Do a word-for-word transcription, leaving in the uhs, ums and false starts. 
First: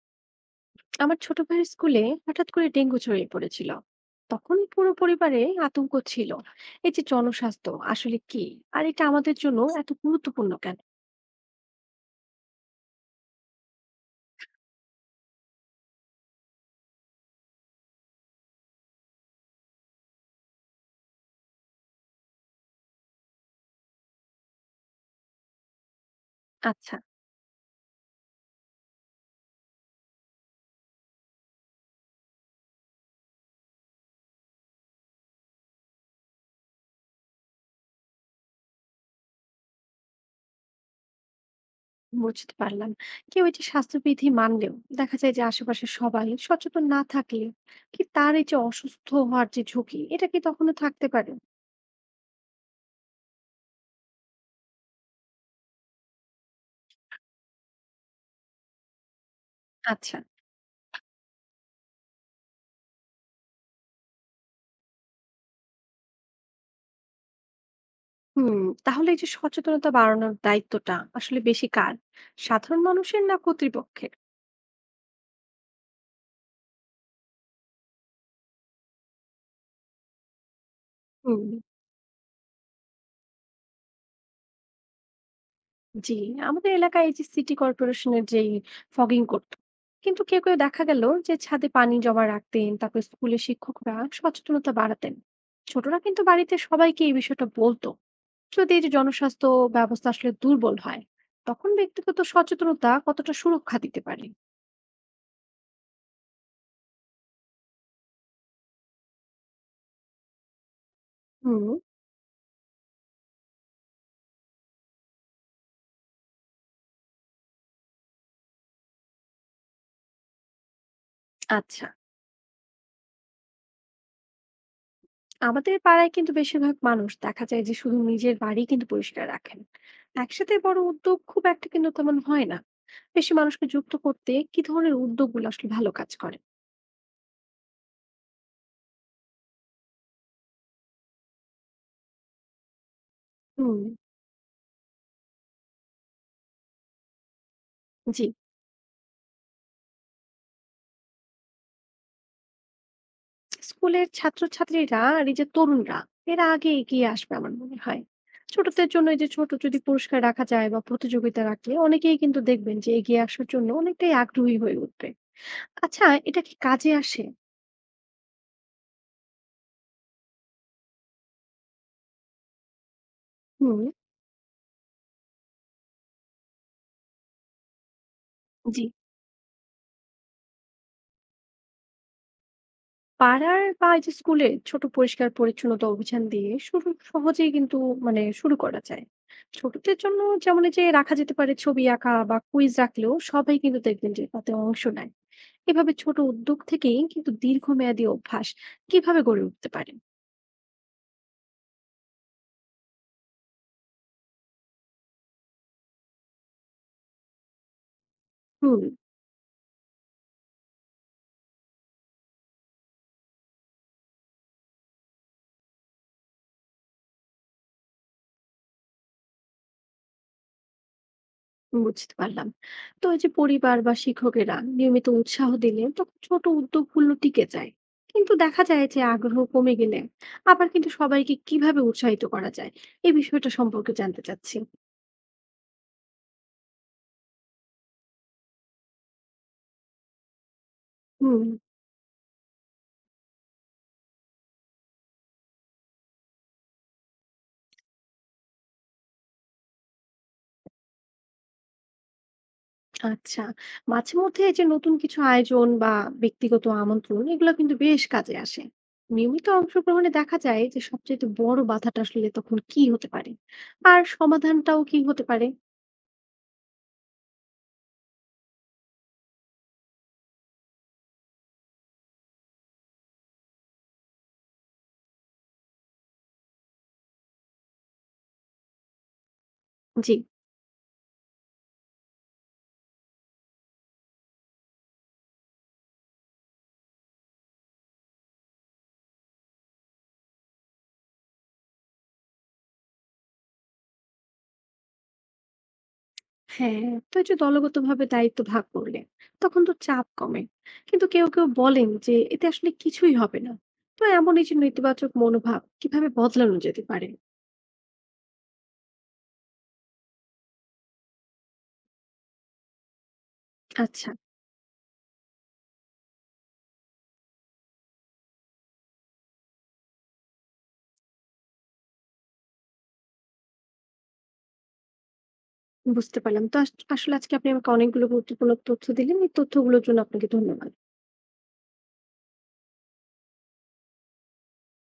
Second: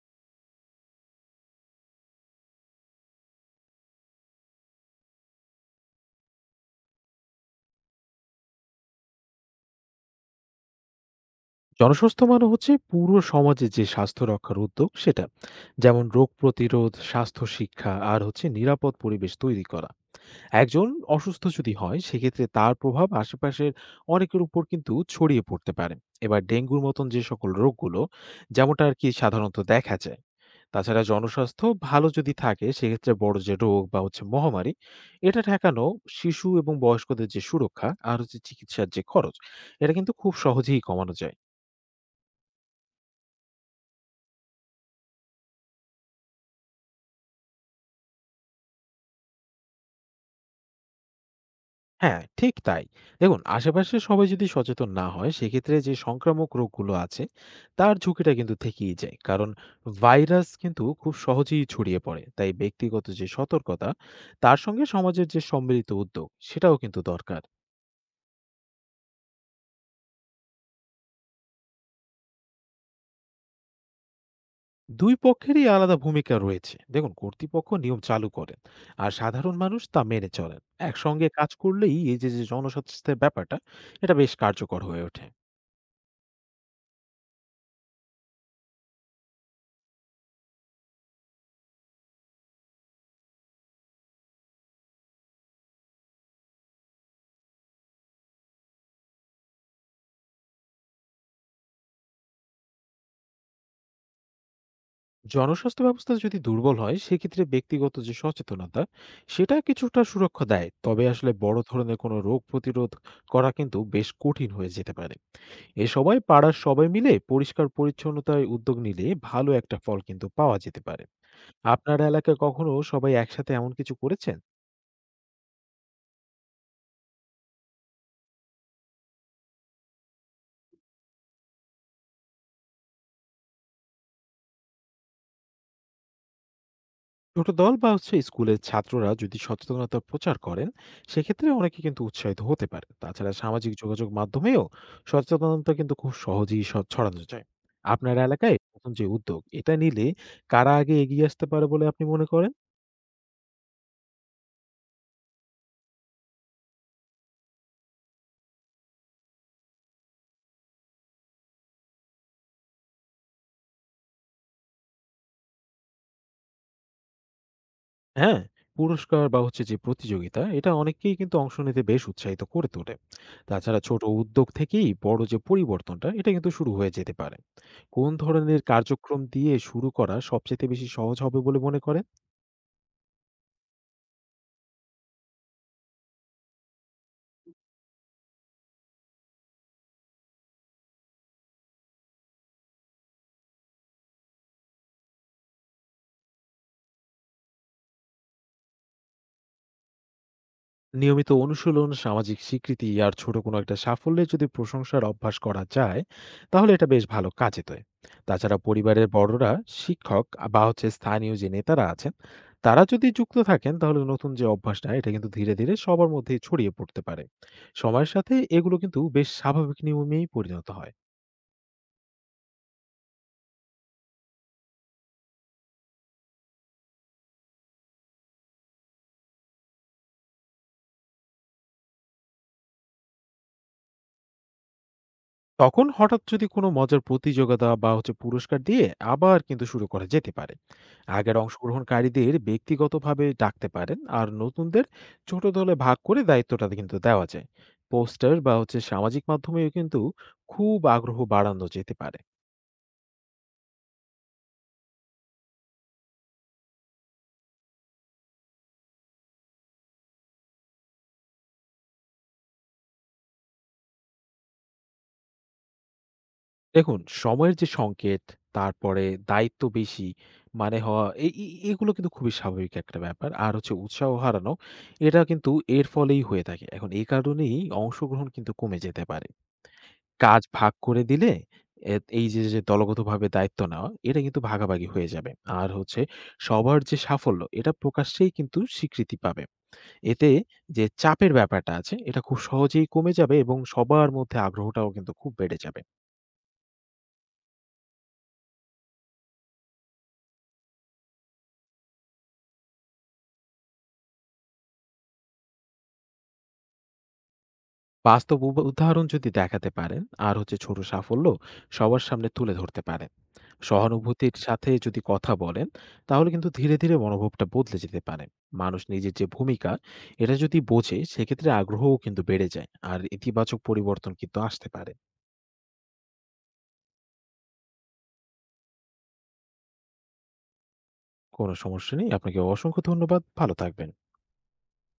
আমার ছোট ভাইয়ের স্কুলে হঠাৎ করে ডেঙ্গু ছড়িয়ে পড়েছিল। তখন পুরো পরিবারে আতঙ্ক ছিল। এই যে জনস্বাস্থ্য আসলে কি, আর এটা আমাদের জন্য এত গুরুত্বপূর্ণ কেন? জনস্বাস্থ্য মানে হচ্ছে পুরো সমাজে যে স্বাস্থ্য রক্ষার উদ্যোগ সেটা, যেমন রোগ প্রতিরোধ, স্বাস্থ্য শিক্ষা আর হচ্ছে নিরাপদ পরিবেশ তৈরি করা। একজন অসুস্থ যদি হয় সেক্ষেত্রে তার প্রভাব আশেপাশের অনেকের উপর কিন্তু ছড়িয়ে পড়তে পারে। এবার ডেঙ্গুর আচ্ছা, মতন যে সকল রোগগুলো যেমনটা আর কি সাধারণত দেখা যায়। তাছাড়া জনস্বাস্থ্য ভালো যদি থাকে সেক্ষেত্রে বড় যে রোগ বা হচ্ছে মহামারী এটা ঠেকানো, শিশু এবং বয়স্কদের যে সুরক্ষা আর হচ্ছে চিকিৎসার যে খরচ, এটা কিন্তু খুব সহজেই কমানো যায়। বুঝতে পারলাম। কেউ এই যে স্বাস্থ্যবিধি মানলেও দেখা যায় যে আশেপাশে সবাই সচেতন না থাকলে কি তার এই যে অসুস্থ হওয়ার যে ঝুঁকি এটা কি তখনো থাকতে পারে? হ্যাঁ, ঠিক তাই। দেখুন আশেপাশে সবাই যদি সচেতন না হয় সেক্ষেত্রে যে সংক্রামক রোগগুলো আছে তার ঝুঁকিটা কিন্তু থেকেই যায়। কারণ আচ্ছা। ভাইরাস কিন্তু খুব সহজেই ছড়িয়ে পড়ে। তাই ব্যক্তিগত যে সতর্কতা তার সঙ্গে সমাজের যে সম্মিলিত উদ্যোগ সেটাও কিন্তু দরকার। হুম। তাহলে এই যে সচেতনতা বাড়ানোর দায়িত্বটা আসলে বেশি কার, সাধারণ মানুষের না কর্তৃপক্ষের? দুই পক্ষেরই আলাদা ভূমিকা রয়েছে। দেখুন কর্তৃপক্ষ নিয়ম চালু করেন, আর সাধারণ মানুষ তা মেনে চলেন। একসঙ্গে হুম। কাজ করলেই এই যে, যে জনস্বাস্থ্যের ব্যাপারটা এটা বেশ কার্যকর হয়ে ওঠে। জি। আমাদের এলাকায় এই যে সিটি কর্পোরেশনের যেই ফগিং করতো, কিন্তু কেউ কেউ দেখা গেল যে ছাদে পানি জমা রাখতেন। তারপর স্কুলের শিক্ষকরা সচেতনতা বাড়াতেন, ছোটরা কিন্তু বাড়িতে সবাইকে এই বিষয়টা বলতো। যদি এই যে জনস্বাস্থ্য ব্যবস্থা আসলে দুর্বল হয়, তখন ব্যক্তিগত সচেতনতা কতটা সুরক্ষা দিতে পারে? জনস্বাস্থ্য ব্যবস্থা যদি দুর্বল হয় সেক্ষেত্রে ব্যক্তিগত যে সচেতনতা সেটা কিছুটা সুরক্ষা দেয়, তবে আসলে বড় হুম। ধরনের কোনো রোগ প্রতিরোধ করা কিন্তু বেশ কঠিন হয়ে যেতে পারে। এ সময় পাড়ার সবাই মিলে পরিষ্কার পরিচ্ছন্নতায় উদ্যোগ নিলে ভালো একটা ফল কিন্তু পাওয়া যেতে পারে। আচ্ছা। আপনার এলাকায় কখনো সবাই একসাথে এমন কিছু করেছেন? আমাদের পাড়ায় কিন্তু বেশিরভাগ মানুষ দেখা যায় যে শুধু নিজের বাড়ি কিন্তু পরিষ্কার রাখেন, একসাথে বড় উদ্যোগ খুব একটা কিন্তু তেমন হয় না। বেশি মানুষকে যুক্ত করতে কি ধরনের উদ্যোগগুলো আসলে ভালো কাজ করে? ছোট দল বা হচ্ছে স্কুলের ছাত্ররা যদি সচেতনতা প্রচার করেন সেক্ষেত্রে অনেকে কিন্তু উৎসাহিত হতে পারে। তাছাড়া সামাজিক হুম। যোগাযোগ মাধ্যমেও সচেতনতা কিন্তু খুব সহজেই স- ছড়ানো যায়। আপনার জি। এলাকায় প্রথম যে উদ্যোগ এটা নিলে কারা আগে এগিয়ে আসতে পারে বলে আপনি মনে করেন? স্কুলের ছাত্রছাত্রীরা আর এই যে তরুণরা, এরা আগে এগিয়ে আসবে আমার মনে হয়। ছোটদের জন্য এই যে ছোট যদি পুরস্কার রাখা যায় বা প্রতিযোগিতা রাখলে অনেকেই কিন্তু দেখবেন যে এগিয়ে আসার জন্য অনেকটাই আগ্রহী হয়ে উঠবে। আচ্ছা, এটা কি কাজে আসে? হ্যাঁ, পুরস্কার বা হচ্ছে যে প্রতিযোগিতা এটা অনেককেই কিন্তু অংশ নিতে বেশ উৎসাহিত করে তোলে। তাছাড়া হুম। ছোট উদ্যোগ থেকেই বড় যে পরিবর্তনটা এটা কিন্তু শুরু হয়ে যেতে পারে। কোন ধরনের জি। কার্যক্রম দিয়ে শুরু করা সবচেয়ে বেশি সহজ হবে বলে মনে করেন? পাড়ার বা এই যে স্কুলে ছোট পরিষ্কার পরিচ্ছন্নতা অভিযান দিয়ে শুরু সহজেই কিন্তু মানে শুরু করা যায়। ছোটদের জন্য যেমন এই যে রাখা যেতে পারে ছবি আঁকা বা কুইজ রাখলেও সবাই কিন্তু দেখবেন যে তাতে অংশ নেয়। এভাবে ছোট উদ্যোগ থেকেই কিন্তু দীর্ঘমেয়াদী অভ্যাস কিভাবে গড়ে উঠতে পারে? নিয়মিত অনুশীলন, সামাজিক স্বীকৃতি আর ছোট কোনো একটা সাফল্যে যদি প্রশংসার অভ্যাস করা যায় তাহলে এটা বেশ ভালো কাজে দেয়। তাছাড়া হুম। পরিবারের বড়রা, শিক্ষক, বা হচ্ছে স্থানীয় যে নেতারা আছেন তারা যদি যুক্ত থাকেন তাহলে নতুন যে অভ্যাসটা এটা কিন্তু ধীরে ধীরে সবার মধ্যে ছড়িয়ে পড়তে পারে। সময়ের সাথে এগুলো কিন্তু বেশ স্বাভাবিক নিয়মেই পরিণত হয়। বুঝতে পারলাম। তো এই যে পরিবার বা শিক্ষকেরা নিয়মিত উৎসাহ দিলে তখন ছোট উদ্যোগগুলো টিকে যায়, কিন্তু দেখা যায় যে আগ্রহ কমে গেলে আবার কিন্তু সবাইকে কিভাবে উৎসাহিত করা যায়, এই বিষয়টা সম্পর্কে জানতে চাচ্ছি। তখন হঠাৎ যদি কোনো মজার প্রতিযোগিতা বা হচ্ছে পুরস্কার দিয়ে আবার কিন্তু শুরু করা যেতে পারে। আগের হুম। অংশগ্রহণকারীদের ব্যক্তিগতভাবে ডাকতে পারেন, আর নতুনদের ছোট দলে ভাগ করে দায়িত্বটা কিন্তু দেওয়া যায়। পোস্টার বা হচ্ছে সামাজিক মাধ্যমেও কিন্তু খুব আগ্রহ বাড়ানো যেতে পারে। আচ্ছা। মাঝে মধ্যে এই যে নতুন কিছু আয়োজন বা ব্যক্তিগত আমন্ত্রণ এগুলো কিন্তু বেশ কাজে আসে। নিয়মিত অংশগ্রহণে দেখা যায় যে সবচেয়ে বড় বাধাটা আসলে তখন কি হতে পারে, আর সমাধানটাও কি হতে পারে? দেখুন সময়ের যে সংকেত, তারপরে দায়িত্ব বেশি মানে হওয়া এই, এগুলো কিন্তু খুবই স্বাভাবিক একটা ব্যাপার। আর হচ্ছে উৎসাহ হারানো, এটা কিন্তু এর ফলেই হয়ে থাকে। এখন এই কারণেই অংশগ্রহণ কিন্তু কমে যেতে পারে। জি। কাজ ভাগ করে দিলে এ এই যে, যে দলগতভাবে দায়িত্ব নেওয়া, এটা কিন্তু ভাগাভাগি হয়ে যাবে। আর হচ্ছে সবার যে সাফল্য, এটা প্রকাশ্যেই কিন্তু স্বীকৃতি পাবে। এতে যে চাপের ব্যাপারটা আছে, এটা খুব সহজেই কমে যাবে এবং সবার মধ্যে আগ্রহটাও কিন্তু খুব বেড়ে যাবে। হ্যাঁ। তো এই যে দলগতভাবে দায়িত্ব ভাগ করলে তখন তো চাপ কমে, কিন্তু কেউ কেউ বলেন যে এতে আসলে কিছুই হবে না। তো এমন এই যে নেতিবাচক মনোভাব কিভাবে বদলানো যেতে পারে? বাস্তব উব- উদাহরণ যদি দেখাতে পারেন আর হচ্ছে ছোট সাফল্য সবার সামনে তুলে ধরতে পারেন, আচ্ছা, সহানুভূতির সাথে যদি কথা বলেন তাহলে কিন্তু ধীরে ধীরে মনোভাবটা বদলে যেতে পারে। মানুষ নিজের যে ভূমিকা এটা যদি বোঝে সেক্ষেত্রে আগ্রহও কিন্তু বেড়ে যায় আর ইতিবাচক পরিবর্তন কিন্তু আসতে পারে। বুঝতে পারলাম। তো আস- আসলে আজকে আপনি আমাকে অনেকগুলো গুরুত্বপূর্ণ তথ্য দিলেন। এই তথ্যগুলোর জন্য আপনাকে ধন্যবাদ। কোনো সমস্যা নেই, আপনাকে অসংখ্য ধন্যবাদ, ভালো থাকবেন।